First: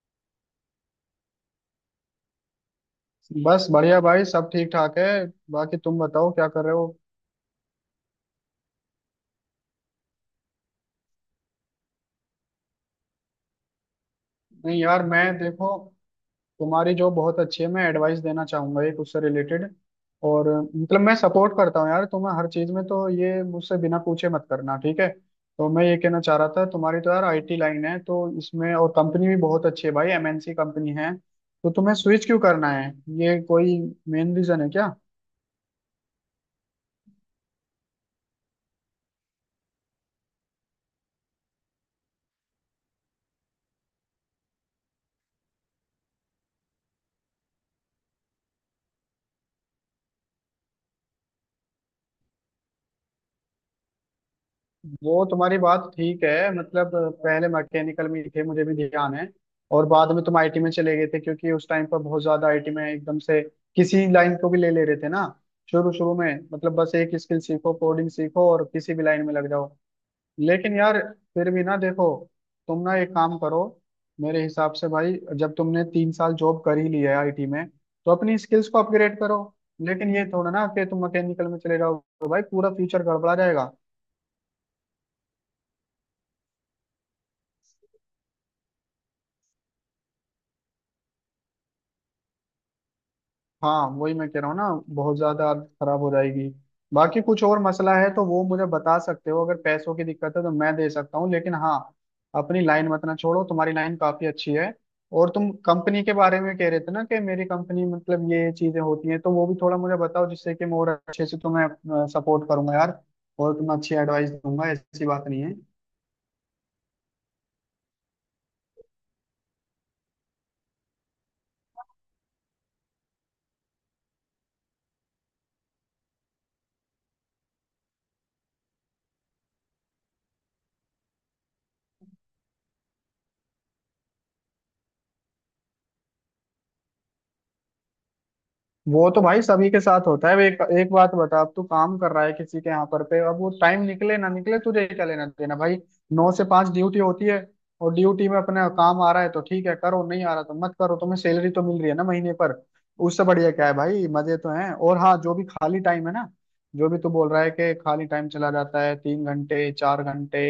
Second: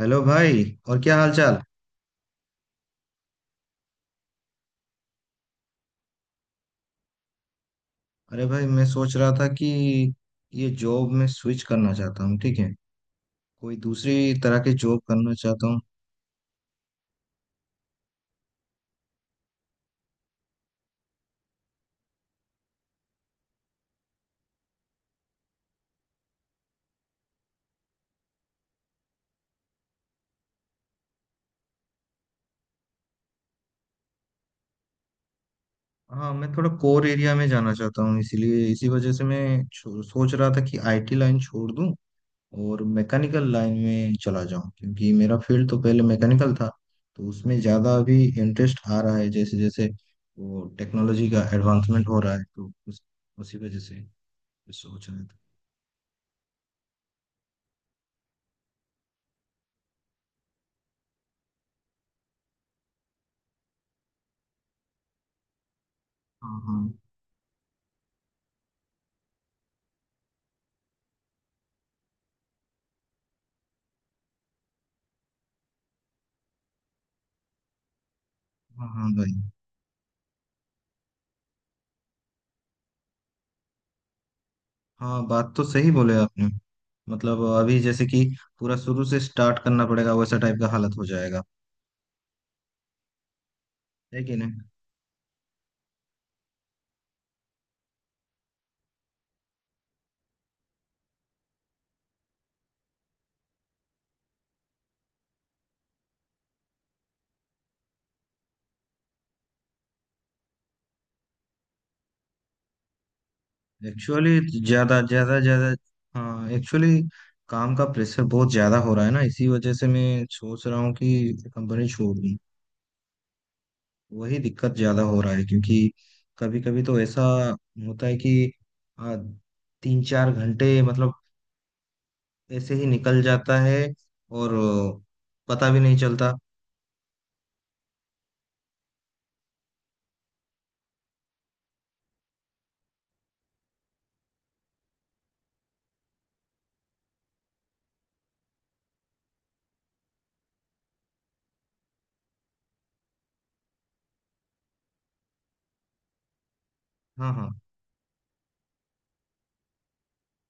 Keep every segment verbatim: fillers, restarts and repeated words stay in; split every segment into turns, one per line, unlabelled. Hello भाई। और क्या हाल चाल।
बस बढ़िया भाई, सब ठीक ठाक है। बाकी तुम बताओ क्या कर रहे हो।
अरे भाई मैं सोच रहा था कि ये जॉब में स्विच करना चाहता हूँ ठीक है। कोई दूसरी तरह की
नहीं
जॉब
यार, मैं
करना चाहता
देखो
हूँ।
तुम्हारी जो बहुत अच्छी है, मैं एडवाइस देना चाहूंगा एक उससे रिलेटेड। और मतलब मैं सपोर्ट करता हूँ यार तुम्हें हर चीज में, तो ये मुझसे बिना पूछे मत करना, ठीक है। तो मैं ये कहना चाह रहा था, तुम्हारी तो यार आई टी लाइन है, तो इसमें और कंपनी भी बहुत अच्छी है भाई, एम एन सी कंपनी है, तो तुम्हें स्विच क्यों करना है। ये कोई मेन रीजन है क्या?
हाँ मैं थोड़ा कोर एरिया में जाना चाहता हूँ इसीलिए इसी वजह से मैं छो- सोच रहा था कि आईटी लाइन छोड़ दूँ और मैकेनिकल लाइन में चला जाऊँ क्योंकि मेरा फील्ड तो पहले मैकेनिकल था। तो उसमें ज़्यादा अभी इंटरेस्ट आ रहा है जैसे जैसे वो टेक्नोलॉजी का एडवांसमेंट हो रहा है तो उस, उसी वजह से सोच रहा
वो
था।
तुम्हारी बात ठीक है, मतलब पहले मैकेनिकल में थे, मुझे भी ध्यान है। और बाद में तुम आई टी में चले गए थे, क्योंकि उस टाइम पर बहुत ज्यादा आई टी में एकदम से किसी लाइन को भी ले ले रहे थे ना। शुरू शुरू में
हाँ,
मतलब
हाँ।
बस एक स्किल सीखो, कोडिंग सीखो और किसी भी लाइन में लग जाओ। लेकिन यार फिर भी ना, देखो तुम ना एक काम करो, मेरे हिसाब से भाई, जब तुमने तीन साल जॉब कर ही ली है आई टी में, तो अपनी स्किल्स को
हाँ, हाँ
अपग्रेड
भाई।
करो। लेकिन ये थोड़ा ना कि तुम मैकेनिकल में चले जाओ, तो भाई पूरा फ्यूचर गड़बड़ा जाएगा।
हाँ बात तो सही बोले आपने। मतलब अभी जैसे कि पूरा शुरू से स्टार्ट करना पड़ेगा वैसा टाइप का हालत हो जाएगा।
हाँ वही
है
मैं
कि
कह रहा हूँ
नहीं।
ना, बहुत ज्यादा हालत खराब हो जाएगी। बाकी कुछ और मसला है तो वो मुझे बता सकते हो, अगर पैसों की दिक्कत है तो मैं दे सकता हूँ, लेकिन हाँ अपनी लाइन मत ना छोड़ो, तुम्हारी लाइन काफी अच्छी है। और तुम कंपनी के बारे में कह रहे थे ना कि मेरी कंपनी मतलब ये ये चीजें होती हैं, तो वो भी थोड़ा मुझे बताओ जिससे कि मैं और अच्छे से तुम्हें सपोर्ट करूंगा यार और तुम्हें अच्छी एडवाइस
एक्चुअली
दूंगा,
ज्यादा
ऐसी बात
ज्यादा
नहीं है।
ज्यादा हाँ, एक्चुअली काम का प्रेशर बहुत ज्यादा हो रहा है ना इसी वजह से मैं सोच रहा हूँ कि कंपनी छोड़ दूँ। वही दिक्कत ज्यादा हो रहा है क्योंकि कभी कभी तो ऐसा होता है कि आ, तीन चार घंटे मतलब ऐसे ही निकल जाता है और अ, पता भी नहीं चलता।
वो तो भाई सभी के साथ होता है। अब एक एक बात बता, अब तू काम कर रहा है किसी के यहाँ पर पे, अब वो टाइम निकले ना निकले तुझे क्या लेना देना भाई। नौ से पांच ड्यूटी होती है, और ड्यूटी में अपना काम आ रहा है तो ठीक है करो, नहीं आ रहा तो मत करो, तुम्हें सैलरी तो मिल रही है ना महीने पर। उससे बढ़िया क्या है भाई, मजे तो हैं। और हाँ, जो भी खाली टाइम है ना, जो भी तू बोल
हाँ,
रहा
हाँ,
है कि खाली टाइम चला जाता है तीन घंटे चार घंटे,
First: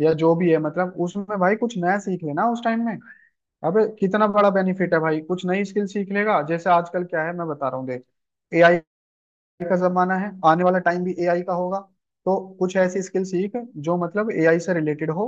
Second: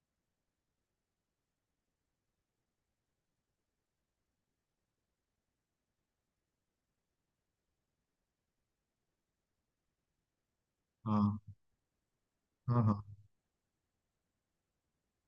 या जो भी है मतलब, उसमें भाई कुछ नया सीख लेना उस टाइम में। अबे कितना बड़ा बेनिफिट है भाई, कुछ नई स्किल सीख लेगा। जैसे आजकल क्या है मैं बता रहा हूँ देख, ए आई का जमाना है, आने वाला टाइम भी
हाँ,
ए आई का होगा। तो कुछ
हाँ, हाँ।
ऐसी स्किल सीख जो मतलब ए आई से रिलेटेड हो,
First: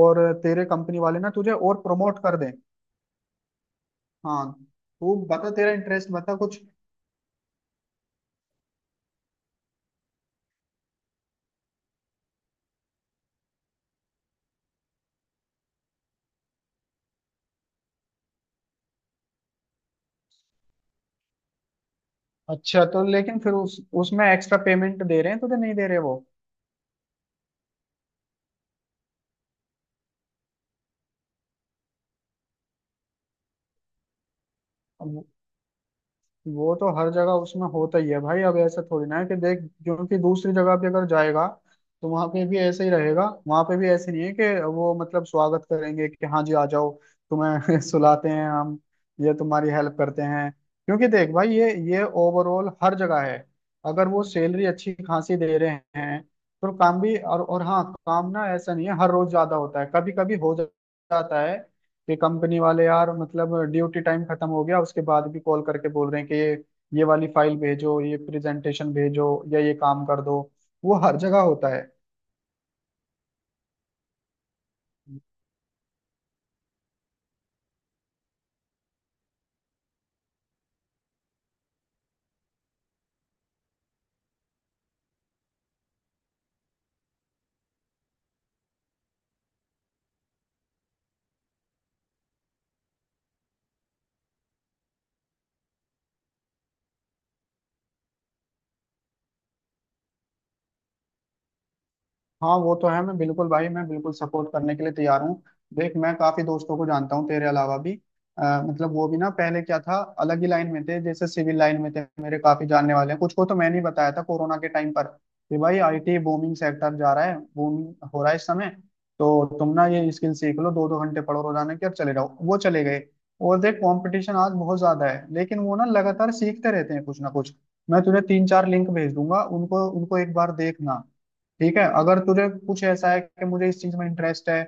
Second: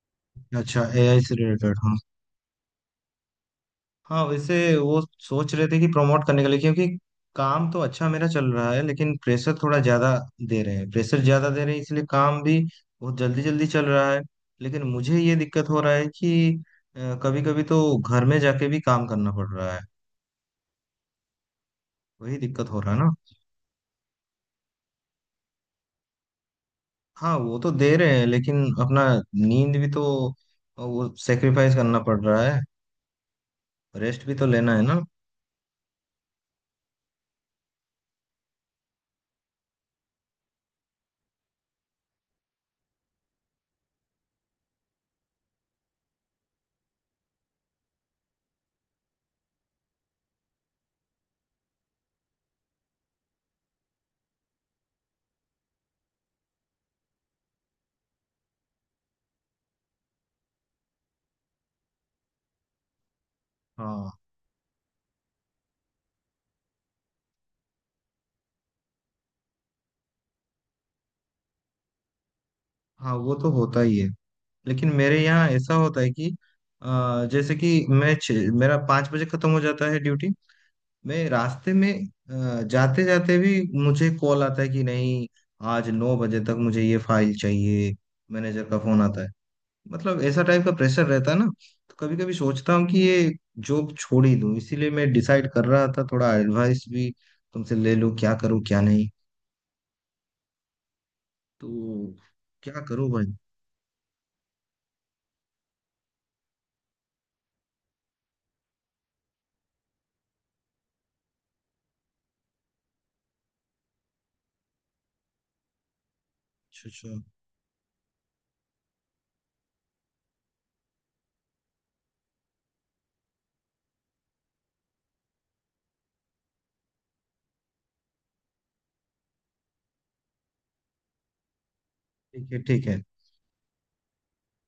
और तेरे
अच्छा
कंपनी वाले
ए आई
ना
से
तुझे
रिलेटेड,
और
हाँ।
प्रमोट कर दें।
हाँ
हाँ,
वैसे वो
तू बता
सोच रहे
तेरा
थे कि
इंटरेस्ट
प्रमोट
बता
करने के लिए
कुछ।
क्योंकि काम तो अच्छा मेरा चल रहा है लेकिन प्रेशर थोड़ा ज्यादा दे रहे हैं। प्रेशर ज्यादा दे रहे हैं इसलिए काम भी बहुत जल्दी जल्दी चल रहा है। लेकिन मुझे ये दिक्कत हो रहा है कि कभी कभी तो घर में जाके भी काम करना पड़ रहा है। वही दिक्कत हो
अच्छा,
रहा है
तो
ना।
लेकिन फिर उस उसमें एक्स्ट्रा पेमेंट दे रहे हैं तुझे, नहीं दे रहे वो?
हाँ वो तो दे रहे हैं लेकिन अपना नींद भी तो वो सेक्रीफाइस करना पड़ रहा है। रेस्ट भी तो लेना है ना।
वो तो हर जगह उसमें होता ही है भाई। अब ऐसा थोड़ी ना है कि देख जो कि दूसरी जगह पे अगर जाएगा तो वहां पे भी ऐसे ही रहेगा, वहां पे भी ऐसे नहीं है कि वो मतलब स्वागत करेंगे कि हाँ जी आ जाओ, तुम्हें सुलाते हैं हम, ये तुम्हारी हेल्प करते हैं। क्योंकि देख भाई ये ये ओवरऑल हर जगह है। अगर वो सैलरी अच्छी खासी दे रहे हैं तो काम भी और और हाँ, काम ना ऐसा नहीं है हर रोज ज्यादा होता है, कभी कभी हो जाता है कि कंपनी वाले यार मतलब ड्यूटी
हाँ,
टाइम खत्म हो गया उसके बाद भी कॉल करके बोल रहे हैं कि ये ये वाली फाइल भेजो, ये प्रेजेंटेशन भेजो या ये काम कर दो। वो हर जगह होता है।
हाँ वो तो होता ही है लेकिन मेरे यहाँ ऐसा होता है कि अ, जैसे कि मैं छ- मेरा पाँच बजे खत्म हो जाता है ड्यूटी। मैं रास्ते में जाते जाते भी मुझे कॉल आता है कि नहीं आज नौ बजे तक मुझे ये फाइल चाहिए। मैनेजर का फोन आता है। मतलब ऐसा टाइप का प्रेशर रहता है ना। तो कभी कभी सोचता हूँ कि ये जॉब छोड़ ही दूँ इसीलिए मैं डिसाइड कर रहा था थोड़ा एडवाइस भी तुमसे ले लूँ क्या करूँ क्या नहीं तो।
हाँ वो
क्या
तो है,
करूँ
मैं
भाई।
बिल्कुल भाई मैं बिल्कुल सपोर्ट करने के लिए तैयार हूँ। देख मैं काफी दोस्तों को जानता हूँ तेरे अलावा भी, अ, मतलब वो भी ना पहले क्या था, अलग ही लाइन में थे, जैसे सिविल लाइन में थे, मेरे काफी जानने वाले हैं, कुछ को तो मैंने ही बताया था कोरोना के टाइम पर कि भाई आई टी बूमिंग
अच्छा,
सेक्टर
अच्छा।
जा रहा है, बूम हो रहा है इस समय। तो तुम ना ये स्किल सीख लो दो दो घंटे पढ़ो रोजाना के और चले जाओ, वो चले गए। और देख कंपटीशन आज बहुत ज्यादा है, लेकिन वो ना लगातार सीखते रहते हैं कुछ ना कुछ। मैं तुझे तीन चार लिंक भेज दूंगा, उनको उनको एक बार देखना, ठीक है। अगर तुझे
ठीक है,
कुछ
ठीक है।
ऐसा है कि मुझे इस चीज में इंटरेस्ट है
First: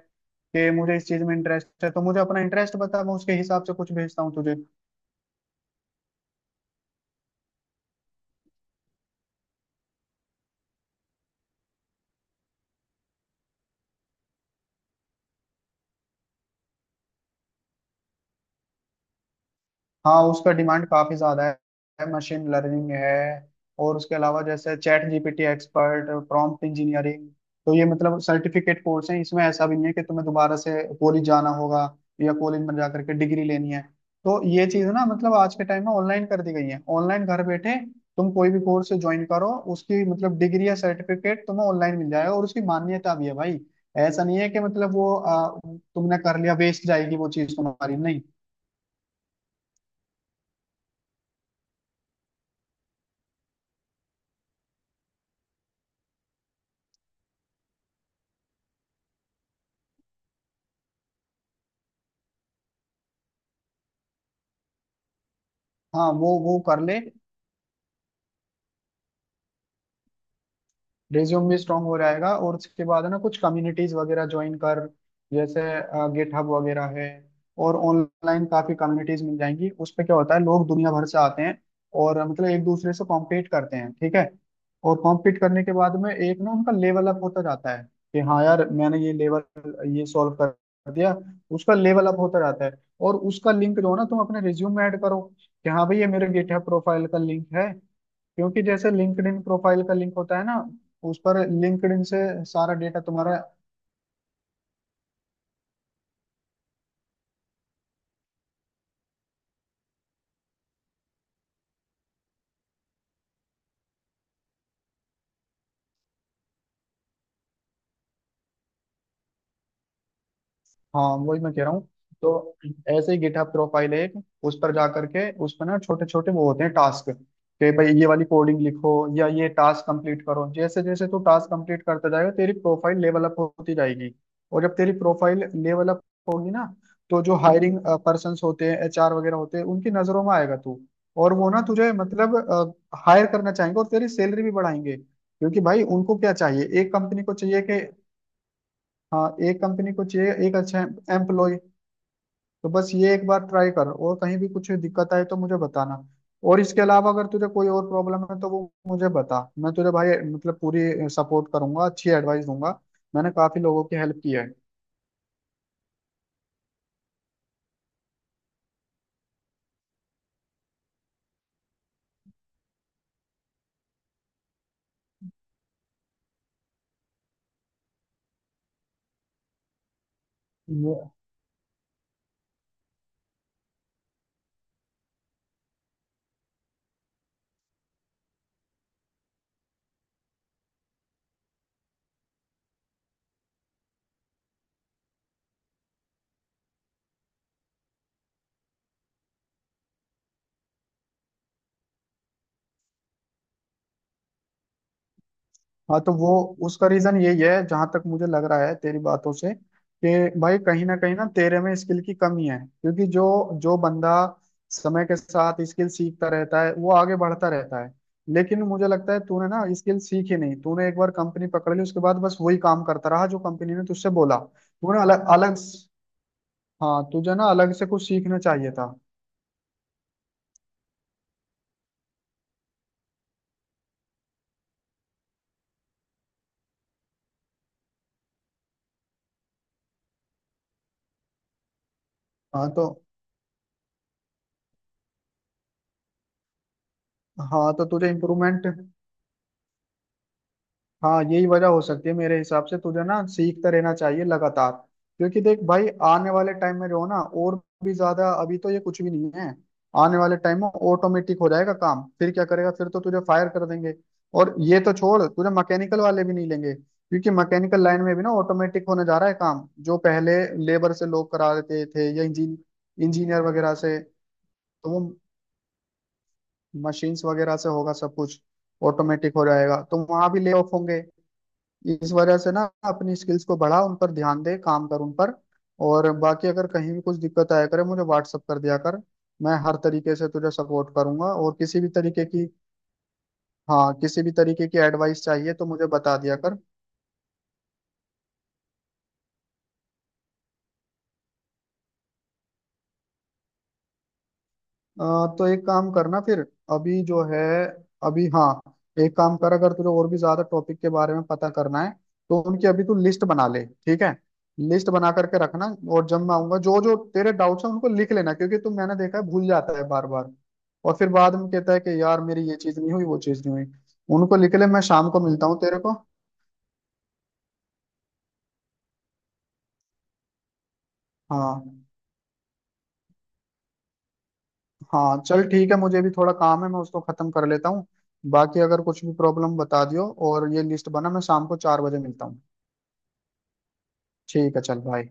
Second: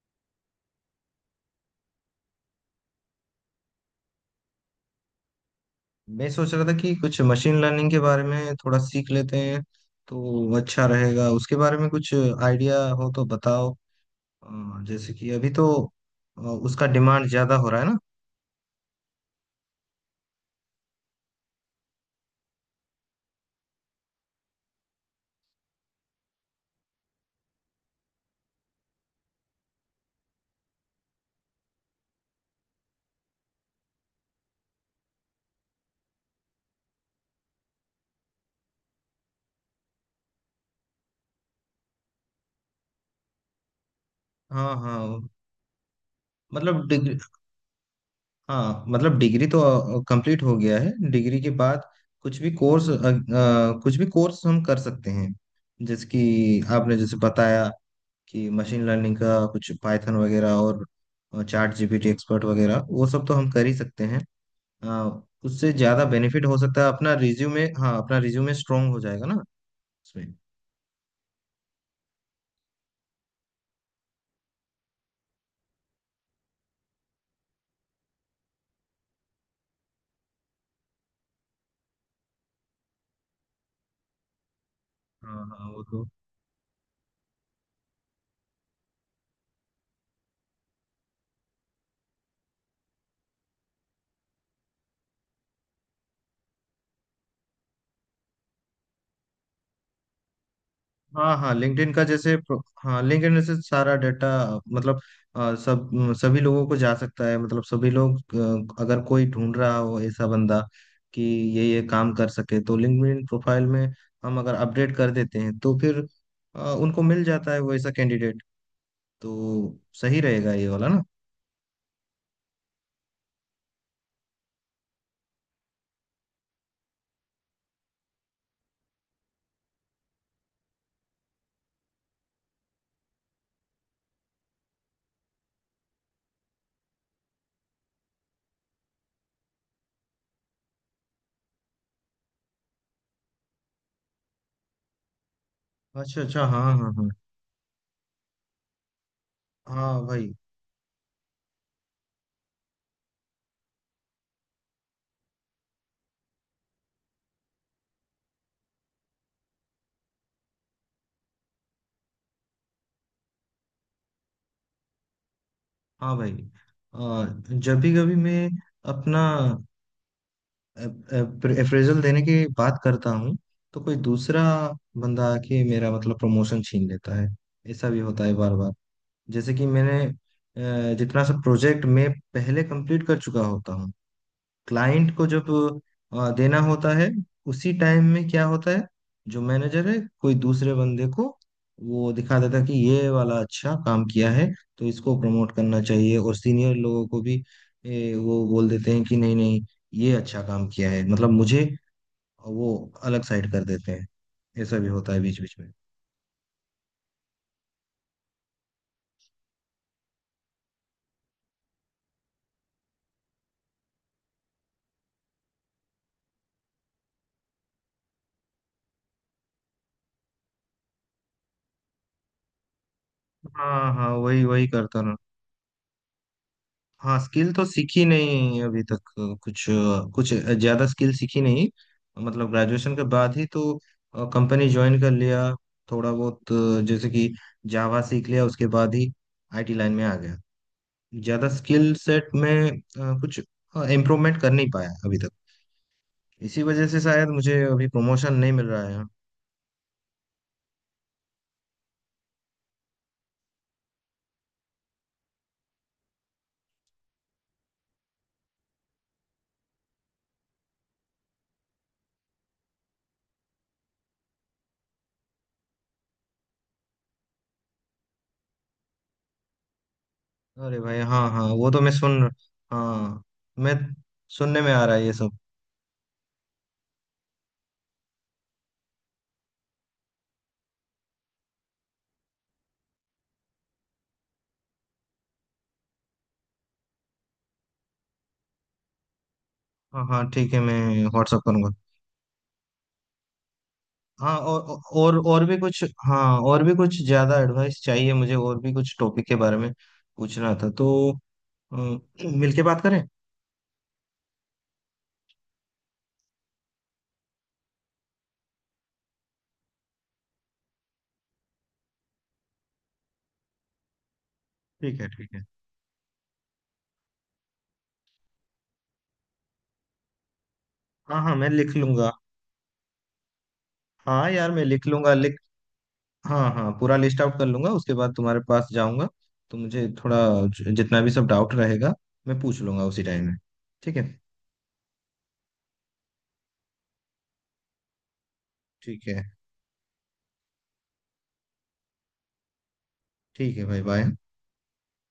कि मुझे इस चीज में इंटरेस्ट है, तो मुझे अपना इंटरेस्ट बता, मैं उसके हिसाब से कुछ भेजता हूँ तुझे।
मैं सोच रहा था कि कुछ मशीन लर्निंग के बारे में थोड़ा सीख लेते हैं तो अच्छा रहेगा उसके बारे में कुछ आइडिया हो तो बताओ। अ, जैसे कि अभी तो अ, उसका डिमांड ज्यादा हो रहा है ना।
हाँ, उसका डिमांड काफी ज्यादा है, मशीन लर्निंग है, और उसके अलावा जैसे chat G P tea expert, prompt engineering. तो ये मतलब सर्टिफिकेट कोर्स हैं, इसमें ऐसा भी नहीं है कि तुम्हें दोबारा से कॉलेज जाना होगा या कॉलेज में जा करके डिग्री लेनी है। तो ये चीज ना मतलब आज के टाइम में ऑनलाइन कर दी गई है, ऑनलाइन घर बैठे तुम कोई भी कोर्स ज्वाइन करो, उसकी मतलब डिग्री या सर्टिफिकेट तुम्हें ऑनलाइन मिल जाएगा, और उसकी मान्यता भी है भाई। ऐसा नहीं है कि
हाँ,
मतलब वो
हाँ
आ, तुमने कर लिया वेस्ट
मतलब
जाएगी,
डिग्री,
वो चीज तुम्हारी नहीं।
हाँ मतलब डिग्री तो कंप्लीट हो गया है। डिग्री के बाद कुछ भी कोर्स कुछ भी कोर्स हम कर सकते हैं। जैसे कि आपने जैसे बताया कि मशीन लर्निंग का कुछ पाइथन वगैरह और chat G P tea expert वगैरह वो सब तो हम कर ही सकते हैं। हाँ, उससे ज्यादा
हाँ वो
बेनिफिट हो
वो कर
सकता है।
ले,
अपना रिज्यूमे, हाँ, अपना रिज्यूमे स्ट्रांग हो जाएगा ना उसमें।
रिज्यूम भी स्ट्रांग हो जाएगा। और उसके बाद है ना कुछ कम्युनिटीज वगैरह ज्वाइन कर, जैसे गिटहब वगैरह है, और ऑनलाइन काफी कम्युनिटीज मिल जाएंगी। उस पे क्या होता है लोग दुनिया भर से आते हैं और अ, मतलब एक दूसरे से कॉम्पीट करते हैं, ठीक है। और कॉम्पीट
हाँ,
करने
हाँ
के
वो
बाद
तो।
में एक ना उनका लेवल अप होता जाता है, कि हाँ यार मैंने ये लेवल ये सॉल्व कर दिया, उसका लेवल अप होता जाता है। और उसका लिंक जो है ना तुम अपने रिज्यूम में ऐड करो कि हाँ भाई ये मेरे गिटहब प्रोफाइल का लिंक है, क्योंकि जैसे लिंक्डइन प्रोफाइल का लिंक होता है ना, उस
हाँ,
पर
हाँ लिंक्डइन का
लिंक्डइन से
जैसे प्रो-
सारा डेटा
हाँ
तुम्हारा।
लिंक्डइन से सारा डाटा। मतलब आ, सब म, सभी लोगों को जा सकता है मतलब सभी लोग। आ, अगर कोई ढूंढ रहा हो ऐसा बंदा कि ये ये काम कर सके तो लिंक्डइन प्रोफाइल में हम अगर अपडेट कर देते हैं तो फिर आ, उनको मिल जाता है वैसा कैंडिडेट। तो सही रहेगा ये वाला ना।
हाँ वही मैं कह रहा हूँ। तो ऐसे ही गिटहब प्रोफाइल है एक, उस पर जा करके उस पर ना छोटे छोटे वो होते हैं टास्क, कि भाई ये वाली कोडिंग लिखो या ये टास्क कंप्लीट करो। जैसे जैसे तू टास्क कंप्लीट करता जाएगा तेरी प्रोफाइल लेवल अप होती जाएगी, और जब तेरी प्रोफाइल लेवल अप होगी ना, तो जो हायरिंग पर्सन होते हैं, एच आर वगैरह होते हैं, उनकी नजरों में आएगा तू, और वो ना तुझे मतलब हायर करना चाहेंगे और तेरी सैलरी भी बढ़ाएंगे, क्योंकि भाई उनको
अच्छा,
क्या
अच्छा। हाँ,
चाहिए,
हाँ,
एक
हाँ।
कंपनी को चाहिए कि हाँ एक कंपनी
हाँ
को
भाई।
चाहिए एक अच्छा एम्प्लॉय। तो बस ये एक बार ट्राई कर, और कहीं भी कुछ दिक्कत आए तो मुझे बताना। और इसके अलावा अगर तुझे कोई और प्रॉब्लम है तो वो मुझे बता, मैं तुझे भाई मतलब पूरी सपोर्ट करूंगा, अच्छी एडवाइस दूंगा। मैंने काफी लोगों की हेल्प की
हाँ भाई। आ, जब भी कभी मैं अपना अप्रेजल देने की बात करता हूँ तो कोई दूसरा बंदा आके मेरा मतलब प्रमोशन छीन लेता है। ऐसा भी होता है बार बार। जैसे कि मैंने अ,
है।
जितना सा प्रोजेक्ट मैं पहले कंप्लीट कर चुका होता हूँ क्लाइंट को जब अ, देना होता है उसी टाइम में क्या होता है जो मैनेजर है कोई दूसरे बंदे को वो दिखा देता है कि ये वाला अच्छा काम किया है तो इसको प्रमोट करना चाहिए। और सीनियर लोगों को भी ए, वो बोल देते हैं कि नहीं, नहीं ये अच्छा काम किया है मतलब मुझे वो अलग साइड कर देते हैं। ऐसा भी होता है बीच बीच में।
हाँ तो वो उसका रीजन यही है जहां तक मुझे लग रहा है तेरी बातों से, कि भाई कहीं ना कहीं ना तेरे में स्किल की कमी है, क्योंकि जो जो बंदा समय के साथ स्किल सीखता रहता है वो आगे बढ़ता रहता है। लेकिन मुझे लगता है तूने ना स्किल सीखी नहीं, तूने एक बार कंपनी पकड़ ली, उसके बाद बस वही काम करता रहा जो कंपनी ने
हाँ, हाँ
तुझसे बोला,
वही वही करता।
तूने अलग अलग, हाँ
हाँ
तुझे ना
स्किल तो
अलग से
सीखी
कुछ सीखना
नहीं
चाहिए
अभी
था।
तक कुछ कुछ ज्यादा स्किल सीखी नहीं। मतलब ग्रेजुएशन के बाद ही तो कंपनी ज्वाइन कर लिया थोड़ा बहुत अ, जैसे कि जावा सीख लिया उसके बाद ही आई टी लाइन में आ गया। ज्यादा स्किल सेट में
हाँ तो
अ, कुछ इम्प्रूवमेंट कर नहीं पाया अभी तक इसी वजह से शायद मुझे
हाँ तो
अभी
तुझे
प्रमोशन नहीं मिल
इम्प्रूवमेंट,
रहा है।
हाँ यही वजह हो सकती है मेरे हिसाब से, तुझे ना सीखते रहना चाहिए लगातार, क्योंकि देख भाई आने वाले टाइम में जो ना और भी ज्यादा, अभी तो ये कुछ भी नहीं है, आने वाले टाइम में ऑटोमेटिक हो जाएगा काम, फिर क्या करेगा, फिर तो तुझे फायर कर देंगे। और ये तो छोड़, तुझे मैकेनिकल वाले भी नहीं लेंगे, क्योंकि मैकेनिकल लाइन में भी ना ऑटोमेटिक होने जा रहा है काम, जो पहले
अरे
लेबर
भाई,
से
हाँ,
लोग
हाँ
करा
वो तो
देते
मैं
थे या
सुन
इंजीन
हाँ
इंजीनियर
मैं
वगैरह से, तो
सुनने में आ रहा
वो
है ये सब।
मशीन्स वगैरह से होगा सब कुछ, ऑटोमेटिक हो जाएगा, तो वहां भी ले ऑफ होंगे। इस वजह से ना अपनी स्किल्स को बढ़ा, उन पर ध्यान दे, काम कर उन पर। और बाकी अगर कहीं भी कुछ दिक्कत आया करे मुझे व्हाट्सअप कर दिया कर, मैं हर
हाँ,
तरीके से
हाँ
तुझे
ठीक है मैं
सपोर्ट करूंगा
व्हाट्सअप
और
करूंगा।
किसी भी तरीके की, हाँ किसी भी
हाँ और
तरीके की
और
एडवाइस
और
चाहिए
भी
तो
कुछ,
मुझे बता
हाँ
दिया कर।
और भी कुछ ज्यादा एडवाइस चाहिए मुझे और भी कुछ टॉपिक के बारे में पूछना था तो अ, मिलके बात करें।
आ, तो एक काम करना फिर, अभी जो है अभी, हाँ एक काम कर, अगर तुझे और भी ज्यादा टॉपिक के बारे में पता करना है तो उनकी अभी तू लिस्ट बना ले, ठीक है। लिस्ट
ठीक है,
बना
ठीक
करके
है।
रखना, और जब मैं आऊंगा जो जो तेरे डाउट्स हैं उनको लिख लेना, क्योंकि तू मैंने देखा है भूल जाता है बार बार, और फिर
हाँ, हाँ
बाद
मैं
में कहता
लिख
है कि
लूंगा।
यार मेरी ये चीज नहीं हुई वो चीज नहीं हुई।
हाँ
उनको
यार
लिख
मैं
ले, मैं
लिख
शाम
लूंगा,
को
लिख।
मिलता हूँ तेरे को।
हाँ, हाँ पूरा लिस्ट आउट कर लूंगा उसके बाद तुम्हारे पास जाऊंगा तो मुझे थोड़ा ज- जितना भी सब डाउट
हाँ
रहेगा मैं पूछ लूंगा उसी टाइम में। ठीक है।
हाँ, चल ठीक है, मुझे भी थोड़ा काम है मैं उसको खत्म कर लेता हूँ। बाकी अगर कुछ
ठीक
भी
है।
प्रॉब्लम बता दियो, और ये लिस्ट बना, मैं शाम को चार बजे मिलता हूँ।
ठीक है भाई बाय।
ठीक है चल भाई।